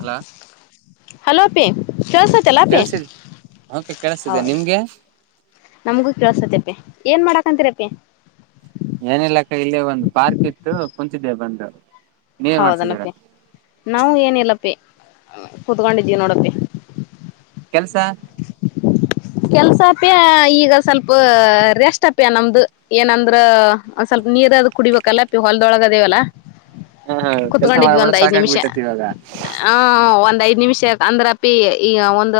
Hello hello ಅಪ್ಪಿ ಕೇಳೋಸತೆಲ್ಲ ಅಪ್ಪಿ ಕೆಲ್ಸಿಲ್ ಓಕೆ ಹ ಕೇಳಿಸ್ತಿದೆ ನಿಮ್ಗೆ ನಮಗೂ ಕೇಳೋಸತೆ ಅಪ್ಪಿ ಏನ್ ಮಾಡ ಹಂತರಾಪಿ ಏನಿಲ್ಲಕ್ಕ ಇಲ್ಲಿ ಒಂದು ಪಾರ್ಕ್ ಇತ್ತು ಕುಂತಿದ್ದೆ ಬಂದು ನೀವೇನ್ ಮಾಡ್ತಿದ್ದೀರಾ ಹೌದನಪ್ಪಿ ನಾವು ಏನಿಲ್ಲ. ಪಿ ಕೂತ್ಕೊಂಡಿದಿವ ನೋಡ್ ಅಪ್ಪಿ. ಕೆಲ್ಸ. ಕೆಲ್ಸ ಅಪ್ಯ ಈಗ ಸ್ವಲ್ಪ ರೆಸ್ಟ್ ಅಪ್ಯ ನಮ್ದು ಏನಂದ್ರ ಒಂದ್ ಸ್ವಲ್ಪ ನೀರ್ ಅದು ಕುಡಿಬೇಕಲ್ಲಪಿ ಹೊಲ್ದೊಳಗದೇವಲ್ಲ. ಹಾ ಹಾ ಕೆಲ್ಸ ಕುತ್ಕೊಂಡಿದ್ವಿ ಮಾಡ್ಬೇಡ ಒಂದ್ ಐದ್ ನಿಮಿಷ ಸಾಕಾಗ್ಬಿಟ್ಟೈತಿ ಇವಾಗ ಹಾ ಒಂದ್ ಐದ್. ನಿಮಿಷ ಅಂದ್ರಪಿ ಈಗ ಒಂದು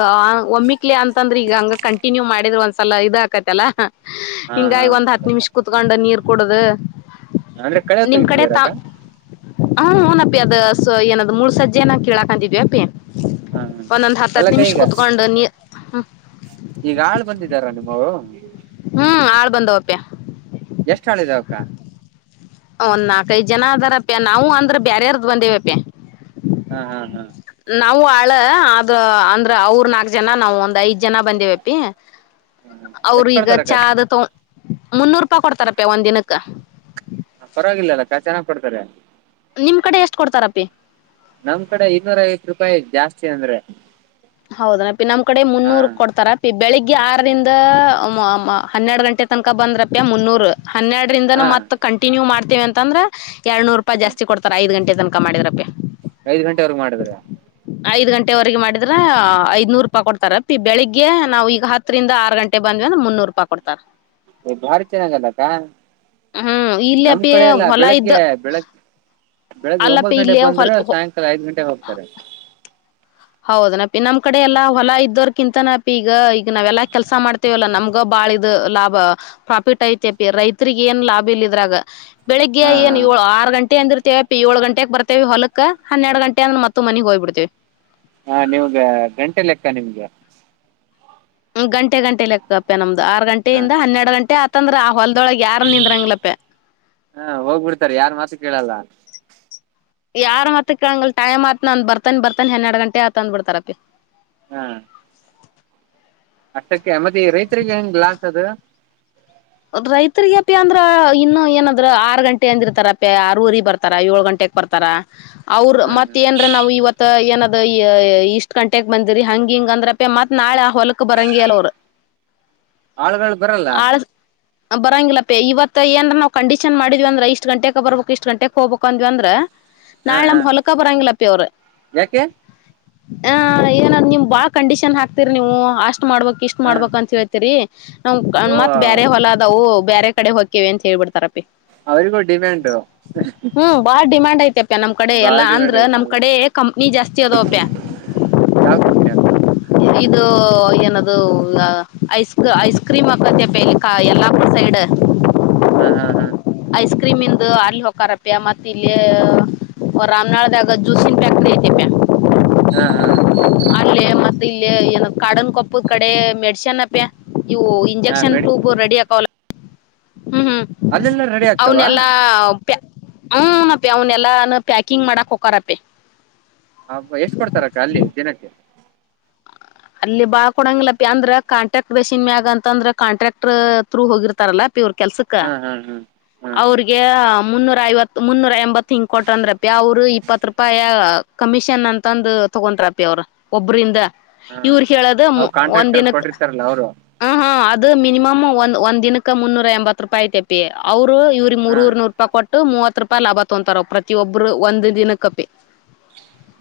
ಒಮ್ಮಿಕ್. ಕಲಿ ಅಂತಂದ್ರೆ ಈಗ ಹಂಗ ಕಂಟಿನ್ಯೂ ಮಾಡಿದ್ರ ಒಂದ್ಸಲ ಇದು ಆಕತಲ್ಲಾ. ಹಾ ಹಾ ಹಿಂಗಾಗಿ ಒಂದ್ ಹತ್ ಹೌದಕ್ಕ ನಿಮಿಷ್ ಕುತ್ಕೊಂಡ ನೀರ್ ಕುಡ್ದ ಅಂದ್ರೆ ಕಳೆ ನಿಮ್ ಕಡೆ ತ. ತೆಗ್ದಿದ್ದೀರಕ್ಕ ಹಾ ಹುನಪ್ಪಿ ಅದ ಏನದ್ ಮೂಳ್ ಸಜ್ಜೆನ ಕೇಳಾಕಂತಿದ್ವಿ ಅಪಿ. ಹಾ ಹಾ ಒಂದಂದ ಹತ್ತ ಅಲ್ಲಕ್ಕ ನಿಮಿಷ ಈಗ ಕುೂತ್ಗೊಂಡನೀ ಈಗ ಆಳ ಬಂದಿದ್ದಾರ ನಿಮ್ಮವರು. ಹ್ಮ್ ಆಳ್ ಬಂದವಪ್ಯ. ಎಷ್ಟ್ ಆಳ್ ಇದಾವಕ್ಕ ಒಂದ್ ನಾಲ್ಕೈದ ಜನ ಅದರಪ್ಯ ನಾವು ಅಂದ. ಬ್ಯಾರೆಯರ್ದ ಬಂದೇವಪ್ಯ. ಹ್ಮ ಹಾ ಹಾ. ನಾವು ಆಳ ಅದ ಅಂದ್ರ ಅವ್ರ ನಾಲ್ಕಜನ್ ನಾವು ಒಂದ್ ಐದ್. ಜನ ಬಂದೇವಪಿ ಅವ್ರು ಎಷ್ಟ್ ಈಗ ಕೊಡ್ತಾರಕ್ಕ ಚಾ ದು ತೋ. ಮುನ್ನೂರು ರೂಪಾ ಕೊಡ್ತಾರಪ್ಯ ಒಂದ ದಿನಕ್ಕ. ಪರವಾಗಿಲ್ಲ ಅಲ್ಲ ಕಾ ಚೆನ್ನಾಗ್ ಕೊಡ್ತಾರೆ. ನಿಮ್ ಕಡೆ ಎಷ್ಟ್ ಕೊಡ್ತಾರಪ್ಪಿ ನಮ್ ಕಡೆ ಇನ್ನೂರ ಐವತ್ ರೂಪಾಯಿ ಜಾಸ್ತಿ. ತಿ ಅಂದ್ರೆ. ಹೌದನ ಅಪ್ಪಿ ನಮ್ ಕಡೆ ಹಾ ಮುನ್ನೂರು ಕೊಡ್ತಾರಪಿ. ಬೆಳಿಗ್ಗೆ ಆರರಿಂದ ಹನ್ನೆರಡು ಗಂಟೆ ತನಕ ಬಂದ್ರಪ್ಪ್ಯ ಮುನ್ನೂರು. ಹನ್ನೆರಡರಿಂದನ ಹಾ ಮತ್ತತ್ ಕಂಟಿನ್ಯೂ ಮಾಡ. ತೇವ ಅಂತಂದ್ರ. ಎರನೂರುೂಪಾಯ ಜಾತಿ ಕೊಡ್ಾರೆ ಐ ಗಂೆ. ತನಕ ಮಾಡಿದ್ರಪ್ಪ. ಐದ್ ಗಂಟೆವರೆಗ ಮಾಡಿದ್ರ ಐದ ಗಂಟೆರೆಗೆ ಮಾಡ. ಆದ್ರ ಐದ್ನೂರು ರೂಪಾಯಿ ಕೊಡ್ತಾರ ಬೆಳಿಗ್ಗೆ ನಾವ್ ಈಗ ಹತ್ತರಿಂದ ಆರು ಗಂಟೆ ಬಂದ್ವಿ ಅಂದೆ ಮುನ್ನೂರು ರೂಪಾಯಿ ಕೊಡ್ತಾರ. ್ ಭಾರಿ ಚೆನ್ನಾಗಲ್ಲಕ್ಕ ಹ್ಮ್ ಇಲ್ಲಿ ನಮ್ ಅಪ್ಪಿ ಕಡೆ ಎಲ್ಲ ಹೊಲ ಇದ್ದ ಬೆಳಗ್ಗೆ ಬೆಳಗ್. ಬೆಳಗ್ಗೆ ಒಂಬತ್ತು ಅಲ್ಲಪ್ಪಿ ಗಂಟೆ ಇಲ್ಲಿ ಬಂದ್ರೆ ಹೊಲ್ ಸಾಯಂಕಾಲ ಐದ್ ಗಂಟೆಗೆ ಹೋಗ್ತಾರೆ ಹೌದನಪಿ ನಮ್ ಕಡೆ ಎಲ್ಲಾ ಹೊಲ ಇದ್ದೋರ್ಕಿಂತನಪಿ ಈಗ ಈಗ ನಾವೆಲ್ಲಾ ಕೆಲ್ಸ ಮಾಡ್ತೇವಲ್ಲಾ ನಮ್ಗ ಬಾಳ ಇದ್ ಲಾಭ ಪ್ರಾಫಿಟ್ ಐತಿ ಅಪಿ ರೈತರಿಗ ಏನ್ ಲಾಭ ಇಲ್ಲ ಇದ್ರಾಗ ಬೆಳಿಗ್ಗೆ ಹಾ ಏನು ಹಾ ಏಳು ಆರು ಗಂಟೆ ಅಂದ್ರೆ ವ ಏಳು ಗಂಟೆಗ್ ಬರ್ತೇವಿ ಹೊಲಕ್ ಹನ್ನೆರ ಗಂಟೆಂದ್ರ ಮತ್ತ ಮನೆಗ್ ಹೋಗ್ಬ ಬಿಡ್ತೇವಿ ಹಾ ನಿವಗೆ ಗಂಟೆ ಲೆಕ್ಕ ನಿಮ್ಗೆ ಹ್ಮ ಗಂಟೆ ಗಂಟೆ ಲೆಕ್ಕಪ್ಪ ನಮ್ದು ಆರು ಗಂಟೆಯಿಂದ ಹನ್ನೆರಡು ಗಂಟೆ ಆ. ತಂದ್ರ ಆ ಹೊ. ಹ ಹೋಗ್ಬಿಡ್ತಾರೆ ಯಾರು ಮಾತು ಕೇಳಲ್ಲ. ಯಾರ ಮತ್ತ ಕಂಗಲ್ ಟೈಮ್ ಆತ್ ನಂದ್ ಬರ್ತಾನಿ ಬರ್ತಾನಿ ಹನ್ನೆರಡ್ ಗಂಟೆ ಆತ್ ಅಂದ್ ಬಿಡ್ತಾರತಿ. ಹ್ಮ. ಅಷ್ಟಕ್ಕೆ ಮತ್ತೆ ಈ ರೈತರಿಗೆ ಹೆಂಗ್ ಲಾಸ್ ಅದ. ರೈತರಿಗ ಅಪ ಅಂದ್ರ ಇನ್ನು ಏನಾದ್ರ ಆರು ಗಂಟೆ ಅಂದಿರ್ತಾರಪ ಆರ ಊರಿಗೆ ಬರ್ತಾರ ಏಳ ಗಂಟೆಕ್ ಬರ್ತಾರ. ಅವ್ರ ಹ್ಮ್ ಮತ್ ಹ್ಮ್ ಏನ್ರ ನಾವು ಇವತ್ತ ಏನಾದ ಇಷ್ಟ ಕಂಟೆಕ್ ಬಂದಿರಿ ಹಂಗ ಹಿಂಗ ಅಂದ್ರಪ್ಪ ಮತ್ ನಾಳೆ ಆ ಹೊಲಕ್ ಬರಂಗಿ ಅಲ್ ಅವರು. ಆಳ್ಗಳು ಬರಲ್ಲ. ಬರಂಗಿಲ್ಲಪ್ಪ ಇವತ್ಏನ್ ನವು ಕಂಡೀಷನ್ ಮಾಡಿದ್ವಿ ಅ್ರ ಇಷ್ಟ ಗಂಟೆಗೆ ಬಬಬೇಕಕ್ ಇಷ್ಟ ಗಂಟೆಗೆ ಹೋಗ್ಬೇಕ ಅಂದ್ವಿ ಅಂದ್ರೆ. ಹಾ ನಾಳೆ ನ ಹಾ ಹೊಲಕ್ಕಾಬರಾಂಗಪ್ಪಿ ಅವರ. ಯಾಕೆ ಹ ಏನ ನಿಮ್ ಬಾ ಕಂಡೀಷನ್ ಹಾಕ್ತಿೀರಿ ನೀವು ಅಷ್ಟ. ಇಷ್ಟ್ ಮಾಡ್ಬೇಕಕ್ ಇಷ್ಟ್ ಹಾ ಮಾಡ್ಬೇಕ ಅಂತ ಹೇಳ್ತೀರಿ. ನ ಓ ಮತ್ ಬ. ಹೊಲ ಅದವು ಬ್ಯರೆ. ಕಡೆ ಹೋಗಕೇ ಅಂತ ಹೇಬಿಡ್ತಾರೆ. ಅವರು ಗಡಿಿಯಮೆಟು. ಹ್ಮ್ ಬಾಳ್ ಡಿಮ್ಯಾಂಡ್ ಐತೆಪ್ಯ ನಮ್ ಕಡೆ ಎಲ್ಲಾ ಅಂದ್ರ ನಮ್ ಕಡೆ ಕಂಪ್ನಿ ಜಾಸ್ತಿ ಅದಪ್ಯ. ಯಾವ ಕಂಪ್ನಿ ಅಂತ ಇದು ಏನದು ಐಸ್ ಐಸ್ ಕ್ರೀಮ್ ಅಕ್ಕಪಲಿ. ಕ ಎಲ್ಲಾಪುರ್ ಸೈಡು ಹ್ಮ್ ಹ್ಮ್ ಹ್ಮ್ ಐಸ್ ಕ್ರೀಮ ಇಂದು ಅಲ್ಲಿ ಹೂಕ್ಕಾರಪ್ಪೆ ಮತ್ತೆ ಇಲ್ಲಿ ರಾಮ್ ನಾಳ್ದಾಗ ಜ್ಯೂಸನ್ ಪ್ಯಾಕ್ರಿ ಐತೆಪ ಹಾ ಹಾ ಏನೋ ಕಾಡನ್ ಕೊಪ್ಪ ಕಡೆ ಮೆಡ್ಸನ್ಪ್ಪೆ ಇವು ಹಾ ಇಂಜೆಕ್ಷನ್ ಟು ಮೆಡಿಸಿನ್ ಕಲೋ ಹ್ಮ್ ಹ್ಮ್ ಅಲ್ಲೆಲ್ಲ ರೆಡಿ ಆಗ್ತಾವ ಅವನ್ ಎಲ್ಲಾ ಹುನಪ್ಪಿ ಅವನ ಎಲ್ಲ ಪ್ಯಾಕಿಂಗ್ ಮಾಡಕ್ ಒಕ್ಕಾರಪ್ಪೆ ಹಬ ಎಷ್ಟ ಕೊಡ್ತಾರಕ್ಕ ಅಲ್ಲಿ ದಿನಕ್ಕೆ ಅಲ್ಲಿ ಬಾಳ್ ಕೊಡಂಗಿಲ್ಲಪಿ ಅಂದ್ರ ಕಾಂಟ್ರಾಕ್ಟ್ ಮಷಿನ್ ಮ್ಯಾಗ ಅಂತಂದ್ರ ಕಾಂಟ್ರಾಕ್ಟ್ರ್ ಥೂ ಹೋಗಿರ್ತಾರಲ್ಲ ಪ್ಪಿ ಅವ್ರ ಕೆಲ್ಸಕ್ಕ ಹಾ ಹಾ ಹಾ ಹಾ ಹಾ ಅವ್ರಿಗೆ ಮುನ್ನೂರ ಐವತ್ ಮುನ್ನೂರ ಎಂಬತ್ ಹಿಂಗ್ ಕೊಟ್ರಂದ್ರಪಿ ಅವರು ಇಪ್ಪತ್ ರೂಪಾಯಿ ಕಮಿಷನ್ ಅಂತಂದು ತಗೊಂತಪಿ ಅವರು ಒಬ್ಬ್ರಂದ ಹಾಂ ಇವ್ರ ಹೇಳದ ಅವು ಒಂದ ಕಾಂಟ್ರಾಕ್ಟರ್ ದಿನಕ್ಕೆ ಕೊಟ್ಟಿರ್ತಾರಲ್ಲ ಅವರು ಹ ಹಾ ಮಿನಿಮಮ ಒ ಒಂದ ದಿನಕ್ಕೆ ಮುನ್ನೂರ ಎಂಬತ್ತು ರೂಪಾಯಿ್ ತೆಪ್ಪಿ ಅವಔಟ್ ಇವ್ರರಿಗ ಹಾಂ ಮೂರುವರಿ ನೂ ರೂಪಾಯಿ ಕೊಟ್ಟು ಮೂವತ್ ರೂಪಾಯಿ ಲಾಭ ತೊಂತಾರ ಪ್ರತಿಯಬ್ರು ಒಂದ್ ದಿನ ಕಪಿ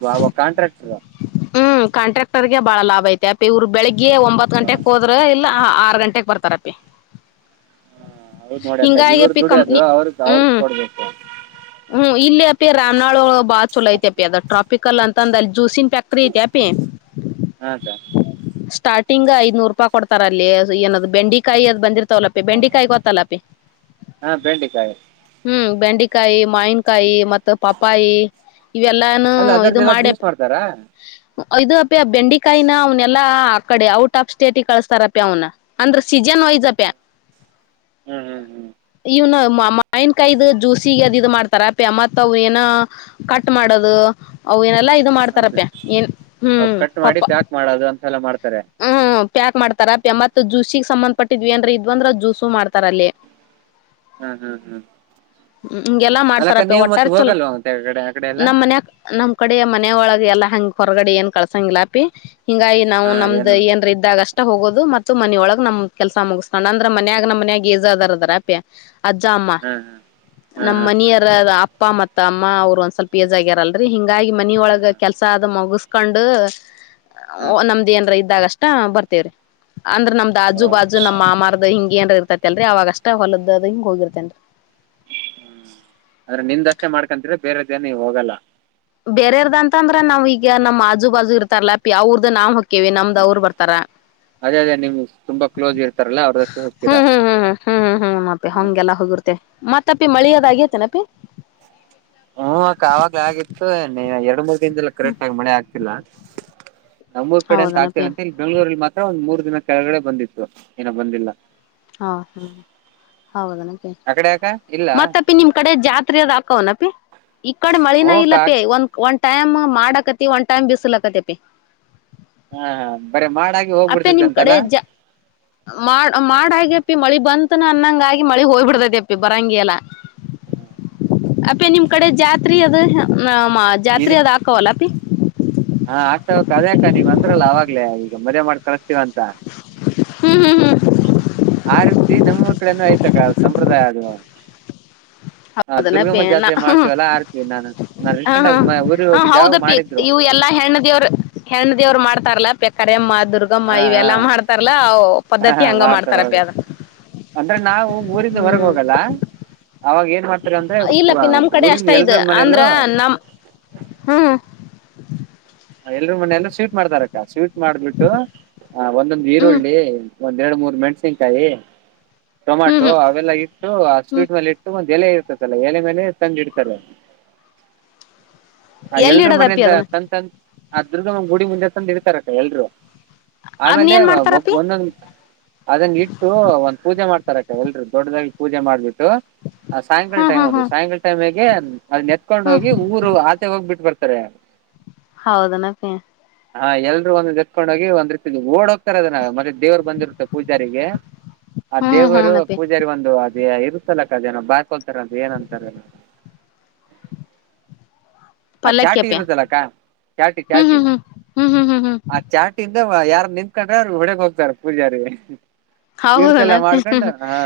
ಬಬ ಕಾಂಟ್ರಾಕ್ಟರ್ ಹ್ಮ್ ಕಾಂಟ್ರಾಕ್ಟರ್ಗೆ ಬಹಳ ಲಾಭ ಐತೆ ತಾಪ್ಪಿ ಇವ್ರ ಬೆಳಗ್ ಒಂಬತ್ ಗಂಟೆ ಹೋದ್ರೆ ಇಲ್ಲ ಆರ ಗಂಟೆಗೆ ಬರ್ತಾರಪ್ಪೆ ಹಾ ಹೌದ್ ನೋಡ್ಯಕ್ಕ ಇವ್ರ ಅಪಿ ದುಡಿಯೋದು ಕಂಪ್ನಿ ಅವ್ರ ಅವ್ರ ಹ್ಮ್ ಕೊಡ್ಬೇಕು ಪ್ಪಿ ರಾಮನಾಳ ಬಾಳ ಚಲ ಐತಪ್ಪಿ ಅದ ಟ್ರಾಪಿಕಲ ಅಂತ ತಂದಲಿ ಜೂಸಿನಂ ಪ್ಯಾಕ್ಟ್ರೀ ಐತಪಿ ಹಾಂ ಸರ್ ಸ್ಟಾರ್ಟಿಂಗ್ ಐದನೂರು ರೂಪಾಯಿ ಕೊಡ್ತಾರ ಅಲ್ಲಿ ಏನ್ ಬೆಂಡೆ ಕಾಯಿ ಅದ್ ಬಂದಿರ ಲ್ಲ ಬೆಂಡಿಕಾಯಿ ಗೊತ್ತಲ್ಲ ಹಾಂ ಬೆಂಡೆಕಾಯಿ ಹ್ಮ್ ಬೆಂಡ ಕಿ ಮಾವಿನಕಾಯಿ ಮತ್ತ ಪಪ್ಪಾಯಿ ಇವೆಲ್ಲಾನೂ ಅಲ್ಲ ಇದು ಅದರದ್ದೆಲ್ಲ ಮಾಡ್ಯ ಜ್ಯೂಸ್ ಮಾಡ್ತಾರಾ ಇದು ಅಪ್ಪಿ ಆ ಬೆಂಡಿ ಕೈನಾ ಅವ್ನ್ಲ್ ಆ ಕಡೆ ಔಟ್ ಆಫ್ ಸ್ಟೇಟ್ ಕಳಸ್ತಾರಪಿ ಅವನ ಅಂದ್ರ ಸೀಜನ್ ವೈಸ್ ಅಪಿ ಹ್ಮ್ ಹ್ಮ್ ಹ್ಮ್ ಇ ಮಾವಿನ ಕಾಯದ ಜ್ಯೂಸಿಗೆ ಅದ ಇ ಮಾಡ್ತಾರ ಪ ಅಮ್ಮತ್ ಅವ ಏನ ಕಟ್ ಮಾಡೋದು ಅವ ಏನ ಎಲ್ಲ ಇದು ಅದು ಮಾಡ್ತಾರಪ್ಪೆ ಏನ್ ಅವು ಹ್ಮ್ ಕಟ್ ಪಪ್ಪ ಮಾಡಿ ಪ್ಯಾಕ್ ಮಾಡೋದು ಅಂತೆ ಎಲ್ಲ ಮಾಡ್ಾರೆ ಸರಿ ಹ್ಮ್ ಪ್ಯಾಕ್ ಮಾಡ್ತಾರ ಮತ್ ಜ್ಯೂಸಿಗೆ ಸಂಬಂಧ ಪಟ್ಟಿದ್ವಿ ಅಏಂದ್ರ ಇದ್ ಅಂದ್ರ ಜ್ಯೂಸು ಮಾಡ್ತಾರ ಅಲ್ಲಿ ಹಾಂ ಹಾಂ ಹಾಂ ಹ್ಮ ಹಗೆಲ್ಲಾ ಅಲ್ಲಕ್ಕ ಮಾಡ್ತಾರಪ್ಪ ನೀವು ಮತ್ತೆ ಒಟ್ಟಾರೆ ಚಲ ಹೋಗಲ್ವಾ ಮತ್ತೆ ಆ ಕಡೆ ಆ ಕಡೆ ಎಲ್ಲ ನಮ್ಮ್ ಮನಯ ನಮ್ ಕಡೆಯ ಮನೆಯ ಒಳಗೆ ಎಲ್ಲಾ ಹಂಗಗೆ ಹೊರಗಡೆ ಏನ್ ಕಳಸಂಗಿಲ್ಲ ಅಪ್ಪಿ ಹಿಂಗಾಗಿ ನಾವು ಹಾಂ ನಮ್ದ ಏನು ಏನ್ ಇದ್ದಾಗ ಅಷ್ಟೆ ಹೋಗೋದು ಮ ಮತ್ತು ಮನೆಯೊಳಗ್ ನಮ್ ಕೆಲ್ಸ ಮುಗಿಸ್ೋಣ ಅಂದ್ರ ಮನ್ಯಾಗ ನಮ್ಮ ಮನ್ಯಾಗ ಏಜ ಅದಾರದಾರ ಅಪ್ಯ ಅಜ್ಜ ಅಮ್ಮ ಹಾಂ ಹಾಂ ನಮ್ಮ ಹಾಂ ಹಾಂ ಮನಿಯರ ಅಪ್ಪ ಮತ್ತ ಅಮ್ಮ ಅವರು ಒಂದ ಸ್ವಲ್ಪ ಏಜ್ ಆಗ್ಯಾರಲ್ರರಿ ಹಿ ಹಾಗಾಗಿ ಮನ ಹಾಂ ಹಾಂ ಒಳಗ ಕೆಲಸ ಆದ ಮುಗಸು ಕಂಡು ಓ ಹಾಂ ಹಾಂ ನಮ್ದ ಏನ್ರ ಇದ ಇದಾಗಷ್ಟ ಬರ್ತೇವ್ರಿ ಅಂದ್ರೆ ನಮ್ದ್ ಹಜ್ ಬಾಜು ನಮ್ಮ್ ಮಾಮಾರದ ಹಿಂಗ ಏನ್ ಇರ್ತೈತಿ ಅಲ್ರಿ ಅವವಾಗಷ್ಟ ಹೊಲದದ ಹಂಗ ಹೋಗಿರ್ತೇನ್ರಿ ಹ್ಮ ಅಂದ್ರೆ ನಿಂದಷ್ಟೇ ಮಾಡ್ಕೊಂತ್ರೆ ಬೇರೆ ದೇನ ನೀ ಹೋಗಲ್ಲ ಬೇರೆಯವರದು ಅಂತ ಅಂದ್ರೆ ನಾವ್ ಈಗ ನಮ್ಮ್ ಅ ಹಜ್ ಬಾಜು ಇರ್ತಾರಲ್ಲ ಯಾವ್ರದ್ದ ನಾವು ಹಿ ಕಿವ ನಮ್ದ ಅವರು ಬರ್ತಾರ ಅದೇ ಅದೇ ನಿಮ್ಗೆ ತುಂಬ ಕ್ಲೋಸ್ ಇರ್ತಾರಲ್ಲ ಅವ್ರದ್ದಷ್ಟೇ ಹೋಗ್ತೀರಾ ಹ್ಮ್ ಹ್ಮ್ ಹ್ಮ್ ಹ್ಮ್ ಹ್ಮ್ ಹ್ಮ್ ಹ್ಮ್ ಮಾಪೆ ಹಾಂ ಹಂಗೆಲ್ಲಾ ಹೋಗಿರ್ತೆ ಮತ್ತೆ ತಪ್ಪಿ ಮಳಿಯೋದಾಗೇತೆೆನಪಿ ಹ್ಮ್ ಅಕ್ಕಾವಾಗ್ಲ ಆಗಿತ್ತು ನೀ ಎರಡು ಮೂರ್ ಕರೆಕ್ಟ್ ಆಗ ಮಳೆ ಆಗ್ತಿಲ್ಲ ನಮ್ಮೂ ಕಡೆ ಅಂತ ಆಗ್ತಿರ ಹೌದನಪಿ ಅ ಇಲ್ಲಿ ಬೆಂಗಳೂರಿಲ್ಲಿತ್ತ ಒಂದ್ ಮೂರ್ ದಿನ ಕೆಳಗಡೆ ಬಂದಿತ್ತು ಏನೋ ಬಂದಿಲ್ಲ ಹಾ ಹ್ಮ ಹೌದನಕ ಆ ಕಡೆ ಯಾಕ ಇಲ್ಲ ಮತ್ತಪಿ ನಿಮ್ ಕಡೆ ಜಾತ್ರೆ ಅದ ಹಾಕವನಪಿ ಈ ಕಡೆ ಮಳಿನ ಹ್ಮಕ್ಕ ಇಲ್ಲಪಿ ಒಂದ ಒಂ ಟೈಮ್ ಮಾಡಕತಿ ಒಂದ್ ಟೈಮ್ ಬಿಸಲಾಕತಪ ಹ್ಮ್ ಹ್ಮ ಅಪ್ಪೆ ನಿಮ್ ಕಡೆ ಜ ಮಾಡ ಮಾಡಾಗೆ ಅಪ್ಪಿ ಮಳಿ ಬಂತನ ಅನ್ನಂಗ ಆಗಿ ಮಳಿ ಹೋಗ್ಬ ಬಿಡ್ತೈದೆ ಅಪ್ಪಿ ಬರಂಗಿಲ್ಲ ಹ್ಮ್ ಅಪ್ಪೆ ನಿಮ್ ಕಡೆ ಜಾತ್ರಿ ಅದು ನ ಜಾತ್ರೆ ಅದು ಹಾಕವಲ್ಲ ಅಪಿ ಹಾ ಆಗ್ತವ ಅಕ್ಕ ಅದ್ಯಾಕ ನೀವ್ ಅಂದ್ರಲ್ಲ ಅವಾಗ್ಲೇ ಈಗ ಮದವೆ ಮಾಡ್ ಕಳಸ್ತೀವಂತ ಹಾ ಹ್ಮ್ ಹ್ಮ್ ಹ್ಮ್ ಆ ರೀತಿ ನಮ್ಮ್ ಊರ ಕಡೆನು ಐತಿ ಅಕ್ಕ ಸಂಪ್ರದಾಯ ಅದು ಹ ಹೌದನ ಅಪಿ ದುರ್ಗಮ್ಮ ಎಲ್ಲ ಜಾತ್ರೆ ಹ ಮಾಡ್ತೀವಲ್ಲಾ ಆ ರೀತಿ ನಾನು ನಾನ್ ಹ ರೀಸೆಂಟ್ ಹಾ ಆಗಿ ಊರಿಗೆ ಹಾ ಹೋಗಿದ್ದೆ ಯಾವಾಗ ಹೌದಪ್ಪಿ ಮಾಡಿದ್ರು ಇವು ಎಲ್ಲಾ ಹೆಣ್ಣ ದೇವರು ಹೆಣ್ಣ ದೇವ್ರು ಮಾಡ್ತಾರಲ್ಲ ಕರೆ ಮಾಡ ಹಾ ಪದ್ಧತಿ ಹಂಗ ಮಾಡ್ತಾರಪಿ ಅದ ಹಾ ಹ ಮಾಡ್ತಾರೆ ಅಂದ್ರೆ ಆ, ಇಲ್ಲಪ್ಪಿ ನಮ್ ಕಡೆ ಅಷ್ಟ ಊರಿನ ಇದು ಎಲ್ರ ಮನೇಲೂ ಅಂದ್ರ ನಮ ಹ್ಮ್ [unintelligible] ಎಲ್ರು ಮೊನೆಲು ಎಲ್ಲರು ಸ್ವೀಟ್ ಮಾಡತಾರಕ್ಕ ಸ್ವೀಟ್ ಮಾಡ್ಬಿಟ್ಟು ಹ ಒಂದೊಂದು ಹ್ಮ್ ಈರುಳ್ಳಿ ಒಂದ್ರಡು ಮೂರ್ ಮೆಣಸಿನ್ಕಾಯಿ ಹ್ಮ್ ಟೊಮೆಟೊ ಹ್ಮ್ ಅವೆಲ್ಲ ಇಟ್ಟು ಆ ಹ್ಮ್ ಸ್ವೀಟ್ ಮೇಲೆ ಇಟ್ಟು ಎಲೆ ಇರ್ತದಲ್ಲ ಎಲೆ ಮೇಲೆ ತಂದ ಇಡ್ತಾರೆ ಆ ಎಲ್ಲಿ ಎಲ್ರ ಇಡದಪ್ಪಿ ಮನೆಯಿಂದ ಅದನ್ನ ತಂತನ್ ಅದ್ರ್ದು ನಮ್ ಗುಡಿ ಮುಂದೆ ತಂದ ಇಡ್ತಾರಕ್ಕ ಎಲ್ರು ಅದನ್ ಆಮೇಲೆ ಏನ್ ಒಬ್ ಮಾಡ್ತಾರಪಿ ಒಂದೊಂದು ಅದನ್ನ ಇಟ್ಟು ಒಂದ್ ಪೂಜೆ ಮಾಡ್ತಾರ ಎಲರು ದೊಡ್ಡದಾಗಿ ಪೂಜೆ ಮಾಡ್ಬೇಕು ಹ್ಮ್ ಹ್ಮ್ ದು ಹ್ಮ್ ಸಾಯಂಕಾಲ ಏನ ಅದು ಏತ್ಕೊಂಡ್ ಹ್ಮ್ ಹೋಗಿ ಊರು ಆಚೆ ಹೋಗಿಬಿಟ್ಟ ಬರ್ತಾರೆ ಸರೆ ಹೌದನ ಅಪಿ ಹಾ ಎಲ್ರು ಒಂದ್ ಎತ್ಕೊಂಡ ಹೋಗಿ ಒಂದ್ತಿ ಓಡ ರದ ಮತ್ತೆ ದೇವರು ಬಂದಿರುತ್ತೆ ಪೂಜಾರಿಗೆ ಆ ಹ್ಮ್ ದೇವರು ಹ್ಮ್ನಪಿ ಪೂಜಾರಿ ಒಂದು ಇರ್ತಲಕ್ಕ ಜನ ಬಾಕೊಳ್ತಾರ ಅಂತ ಏನಂತಾರಲ್ಲ ಆ ಚಾಟಿ ಪಲ್ಲಕ್ಕಿಪಿ ಇರುದಲ್ಲಕ್ಕಾ ಚಾಟಿ ಹ್ಮ್ ಚಾಟಿ ಹ್ಮ್ ಹ್ಮ್ ಹ್ಮ್ ಹ್ಮ್ ಹ್ಮ್ ಹ್ಮ್ ಆ ಚಾಟಿ ಯಾರು ನಿಂತ್ಕೊಂಡ್ರೆ ಅವ್ರರು ಹೊಡೆಗ್ ಹೋಗ್ತಾರೆ ಪೂಜಾರಿ ತೀರ್ಥೆಲ್ಲ ಹೌದನಾ ಅಪಿ ಮಾಡ್ಕೊಂಡು ಹಾ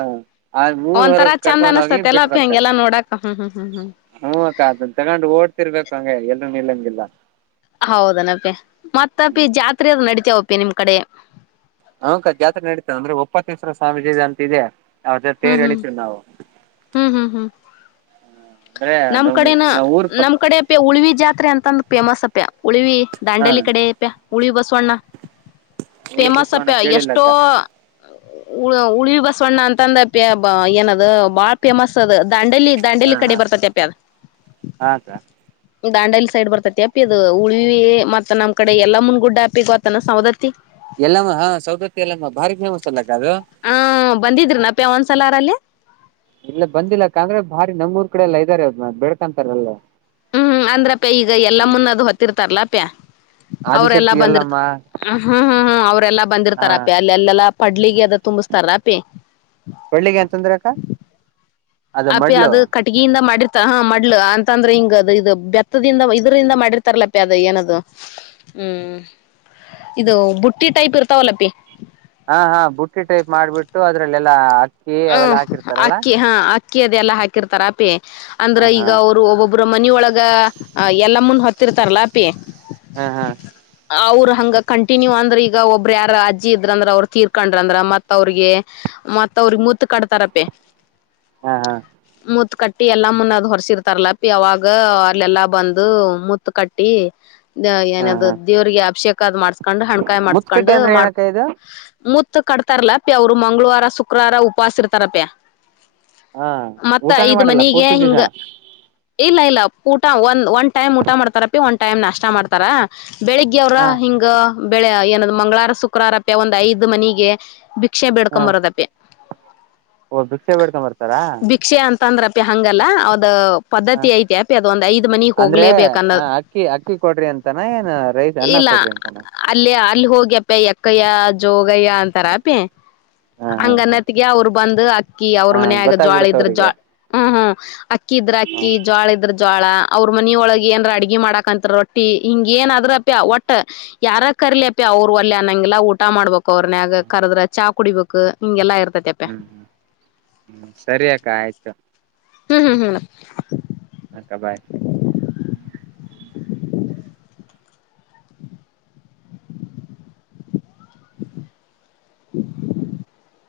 ಆ ಊರ್ ಒಂದ್ ತರ ಹೊರಗ್ ಚೆಂದ ಕರ್ಕೊಂಡ್ ಹೋಗಿ ಅನಸ್ತತಿ ಎಲ್ಲ ಬಿಟ್ಟು ಅಪಿ ಬರ್ತಾರೆ ಹಂಗೆಲ್ಲಾ ನೋಡಾಕ ಹ್ಮ್ ಹ್ಮ್ ಹ್ಮ್ ಹ್ಮ್ [unintelligible] ತಗೊಂಡು ತ್ತಿರ್ಬೇಕು ಹಂಗೆ ಎಲ್ರು ನಿಲ್ಲಂಗಿಲ್ಲ ಹೌದನಪ ಮತ್ತಪಿ ಜಾತ್ರೆರು ನಡಿತ ಹಪಿ ನಿಮ್ ಅ ಕಡೆ ಹಕ ಜಾತ್ರೆ ನಡೀತದೆ ಅಂದ್ರೆ ಒಪ್ಪತ್ತೇಶ್ವರ ಸ್ವಾಮೀಜಿ ಅಂತದೆ ಹ್ಮ್ ಹ್ಮ್ ಹ್ಮ್ ಹ್ಮ್ ಹ್ಮ್ ಅಂದ್ರೆ ನಮ್ ಕಡೆನ ನಾವ್ ಊರ್ ಪ ನಮ್ ಕಡೆ ಉಳ್ವಿ ಜಾತ್ ಪಾತ್ರೆ ಅಂತ ಒಂದು ಮಸ್ ಅಪೆ ಉಳಿವಿ ಹಾ ದಾಂಡಲಿ ಕಡೆಪ್ಯ ಉಳಿವಿ ಬಸವಣ್ಣ ಊರ್ ಫೇಮಸ್ ಬಸವಣ್ಣ ಅಪ್ಯ ಕೇಳಿಲ್ಲ ಎಷ್ಟೋ ಅಕ್ಕ ಉ ಉಳಿವಿ ಬಸವಣ್ಣ ಅಂತಂದ ಏನದು ಬಾ ಪೇಮಸ್ ಅದು ದಾಂಡಲಿ ಹಾ ದಾಂಡಲಿ ಕಡೆ ಹಾ ಬರ್ತತಿ ಅಪ್ಯಾರ ಹಾ ಅಕ್ಕ ದಾನಡಲಿ ಸೈಡ್ ಬರ್ತೈತಿ ಅಪ್ಪಿ ಅದು ಉಳ್ವವಿ ಮತ್ತತ್ ನಮ್ ಕಡೆ ಎಲ್ಲಾ ಮುಂದ ಗುಡ್ಡ ಅಪಿ ಗತ್ತಾನ ಸೌದತ್ತತಿ ಎಲ್ಲಮ್ಮ ಹಾ ಸೌದತ್ತ ಎಲ್ಲಮ್ಮ ಭಾರಿ ಫೆಮಸ್ ಅಲ್ಲ ಅಕ್ಕ ಅದು ಹ್ಮ ಬಂದಿದ್ರಿ ನಪ ಯ ಒಂದ್ಸಲ ಅರಲ್ಲಿ ಇಲ್ಲ ಬಂದಿಲ್ಲಕಂದ್ರೆ ಭಾರಿ ನಮ್ರ್ ಕಡೆ ಎಲ್ಲಾ ಇದ್ದಾರೆದ ಬೆಳ್ಕೊಂತಾರೆಲ್ಲ ಹ್ಮ್ ಹ್ಮ್ ಅಂದ್ರಪ್ಯ ಈಗ ಎಲ್ಲಾ ಮುನ್ನದು ಹೊತ್ತಿರ್ತಾರಲ್ಲ ಅಪ್ಯ ಅವ್ರೆಲ್ಲಾ ಆದಿಶಕ್ತಿ ಬಂದಿರ್ತ ಎಲ್ಲಮ್ಮ ಹ್ಮ್ ಹ್ಮ್ ಹ್ಮ್ ಅವರೆಲ್ಲ ಹಾ ಬಂದಿರ್ತಾರಪಿ ಅಲ್ಲಿ ಎಲ್ಲೆಲ್ಲಾ ಪಡ್ಲಿಗೆ ಅದ ತುಂಬಿಸತಾರ ಅಪಿ ಕೊಳ್ಳಿಗೆ ಅಂತಂದ್ರ ಅಕ್ಕ ಅಪ ಅದು ಕಟ್ಟಗೀ ಮಾಡಿರ್ತ ಹ ಮಾಡ್ಲ ಅಂತ ಅಂದ್ರೆ ಹಿಂಗ ಅದು ಇದು ಬೆತ್ತದಿಂದ ಇದರಿಂದ ಮಾಡಿರ್ತಾರಲಪಿ ಅದ ಏನದು ಹ್ಮ್ ಇದು ಬುಟ್ಟಿ ಟೈಪ್ ಇರ್ತಾವಲ್ಲಪಿ ಹಾ ಹಾ ಬುಟ್ಟಿ ಟೈಪ್ ಮಾಡ್ಬಿಟ್ಟು ಅದ್ರಲ್ಲೆಲ್ಲಾ ಅಕ್ಕಿ ಅವೆಲ್ಲಾ ಹ ಹಾಕಿರ್ತಾರಲ್ಲ ಅಕ್ಕಿ ಹಾ ಅಕ್ಕಿ ಅದೆ ಎಲ್ಲ ಹಾಕಿರ್ತಾರ ಅಪೆ ಹಾ ಅಂದ್ರ ಹಾ ಈಗ ಅವರು ಒಬ್ಬೊಬ್ಬರ ಮನಿಯೊಳಗ ಎಲ್ಲಾ ಮುಂದ ಹೊತ್ತಿರ್ತಾರಲ್ಲಾಪಿ ಹ್ಮ್ ಹ್ಮ್ ಹಂಗ ಕಂಟಿನ್ಯೂ ಅಂದ್ರ ಈಗ ಒಬ್ಬ್ರ ಯಾರ ಅಜ್ಜಿ ಇದ್ರಂದ್ರ ಅವರು ತೀರ್ಕೊಂಡ್ರ ಅಂದ್ರ ಮತ್ ಅವ್ರಿಗೆ ಮತ್ ಅವ್ರ ಕಟ್ತಾರ ಪ ಹಾ ಹಾ ಮೂತ್ ಕಟ್ಟ ಟ್ಟಿ ಎಲ್ಲಾ ಮುನ್ನದ್ ಹೊರಸಿರ್ತಾರಲ್ಲ ಪ ಅವಾಗ ಅಲ್ಲೆಲ್ಲಾ ಬಂದು ಮತ್ ಕಟ್ಟಿ ಹಾ ಏನಾದ ಹಾ ದೇವ್ರಿಗೆ ಅಭಿಷಕ್ ಅ ಮಾಡ್ ಹಣ್ಕಾಯಿ ಮಾಡಸ್ಕೊಂಡ್ ಮುತ್ಕಟ್ಟಿ ಅಂದ್ರೆ ಮಾಡ್ ಏನಕ್ಕ ಇದು ಕಟ್ತಾರಲ್ಲ ಅವರು ಮಂಳವಾರ ಸು ಶುಕ್ರಾರ ಉಪಾಸಿರ್ತಾರಪ್ಯ ಹಾ ಮತ್ತ ಊಟಾನೇ ಐದ್ ಮಾಡಲ್ಲ ಮನಿಗೆ ಪೂರ್ತಿ ದಿವಸ ಹಿಂಗ ಇಲ್ಲ ಇಲ್ಲ ಊಟ ಒಂದ ಒನ್ ಟಮ್ ಊಟ ಮಾಡ್ತಾ ರಫಿ ಟೈಮ್ ನಷ್ಟ ಮಾಡ್ತಾರಾ ಬೆಳಿಗ್ಗೆ ಅವ್ರ ಹಾ ಹಿಗೆ ಬೆಳೆ ಏನ್ ಮಂಗಳಾರ ಶುಕ್ರವಾರ ಅಪ್ಪಿ ಒಂದ್ ಐದ್ ಮನಿಗೆ ಬಿ ಭಿಕ್ಷೆ ಹಾ ಬಿಡ್ಕಂಬ ಬರದಪ್ಪಪ ಓ ಭಿಕ್ಷೆ ಬೇಡ್ಕೊಂಡ್ ಬರ್ತಾರಾ ಭಿಕ್ಷೆ ಅಂತ ಅಂದ್ರ ಅಪಿ ಹಂಗಲ್ಲ ಅವದ ಹ ಪದ್ಧತಿ ಐತಿ ಅಪಿ ಅದ ಒಂದ್ ಐದ್ ಮನಿಗ್ ಅಂದ್ರೆ ಹ ಹೋಗ್ಲೇಬೇಕನ್ನೋದ ಅಕ್ಕಿ ಅಕ್ಕಿ ಕೊಡ್ರಿ ಅಂತಾನ ಏನ್ ರೈಸ್ ಅನ್ನ ಇಲ್ಲ ಕೊಡ್ರಿ ಅಂತಾನ ಅಲ್ಲೇ ಇಲ್ಲಿ ಹೋಗ್ಯಪ್ಪ ಎಕ್ಕಯ್ಯ ಜೋಗಯ್ಯ ಅಂತಾರಪೇ ಹಾ ಹಾ ಹಾ ಹಂಗನತಿಗೆ ಅವರು ಬಂದ ಅಕ್ಕಿ ಅವ್ರ ಹ ಮನಾಗ ಜೋಳ ಗೊತ್ತಾಗ್ಬಿಡುತ್ತ ಇದ್ರ ಜ ಅವ್ರಿಗೆ ಹ್ಮ್ ಹ್ಮ್ ಅಕ್ಕಿ ಇದ್ರ ಅಕ್ಕಿ ಜೋಳ ಇದ್ರ ಜೋಳ ಅವ್ರ ಮನಿಯೊಳಗೆ ಏರ ಅಡ್ಗೆ ಮಾಡಾಕಂತ ರೊಟ್ಟಿ ಹಿಂಗ ಏನಾದ ರಪ ಒಟ್ಟು ಯಾರ ಕರ್ಲಿ ಅಪಿ ಅವ್ರು ಅಲ್ಲ ಅನ್ನಂಗಿಲ್ಲಾ ಊಟ ಮಾಡಬೇಕು ಕೋರ್ನ್ಗ ಕರದ್ರ ಚಾ ಕುಡಿ ಬೇಕು ಇಂಗೆಲ್ಲ ಹ್ಮ್ ಹ್ಮ್ ಹ್ಮ್ ಸರಿಯಕ್ಕ ಆಯ್ತು ಹ್ಮ್ ಹ್ಮ್ ಹ್ಮ್ ಹಕ್ಕ ಬಾಯ್ [inaudible]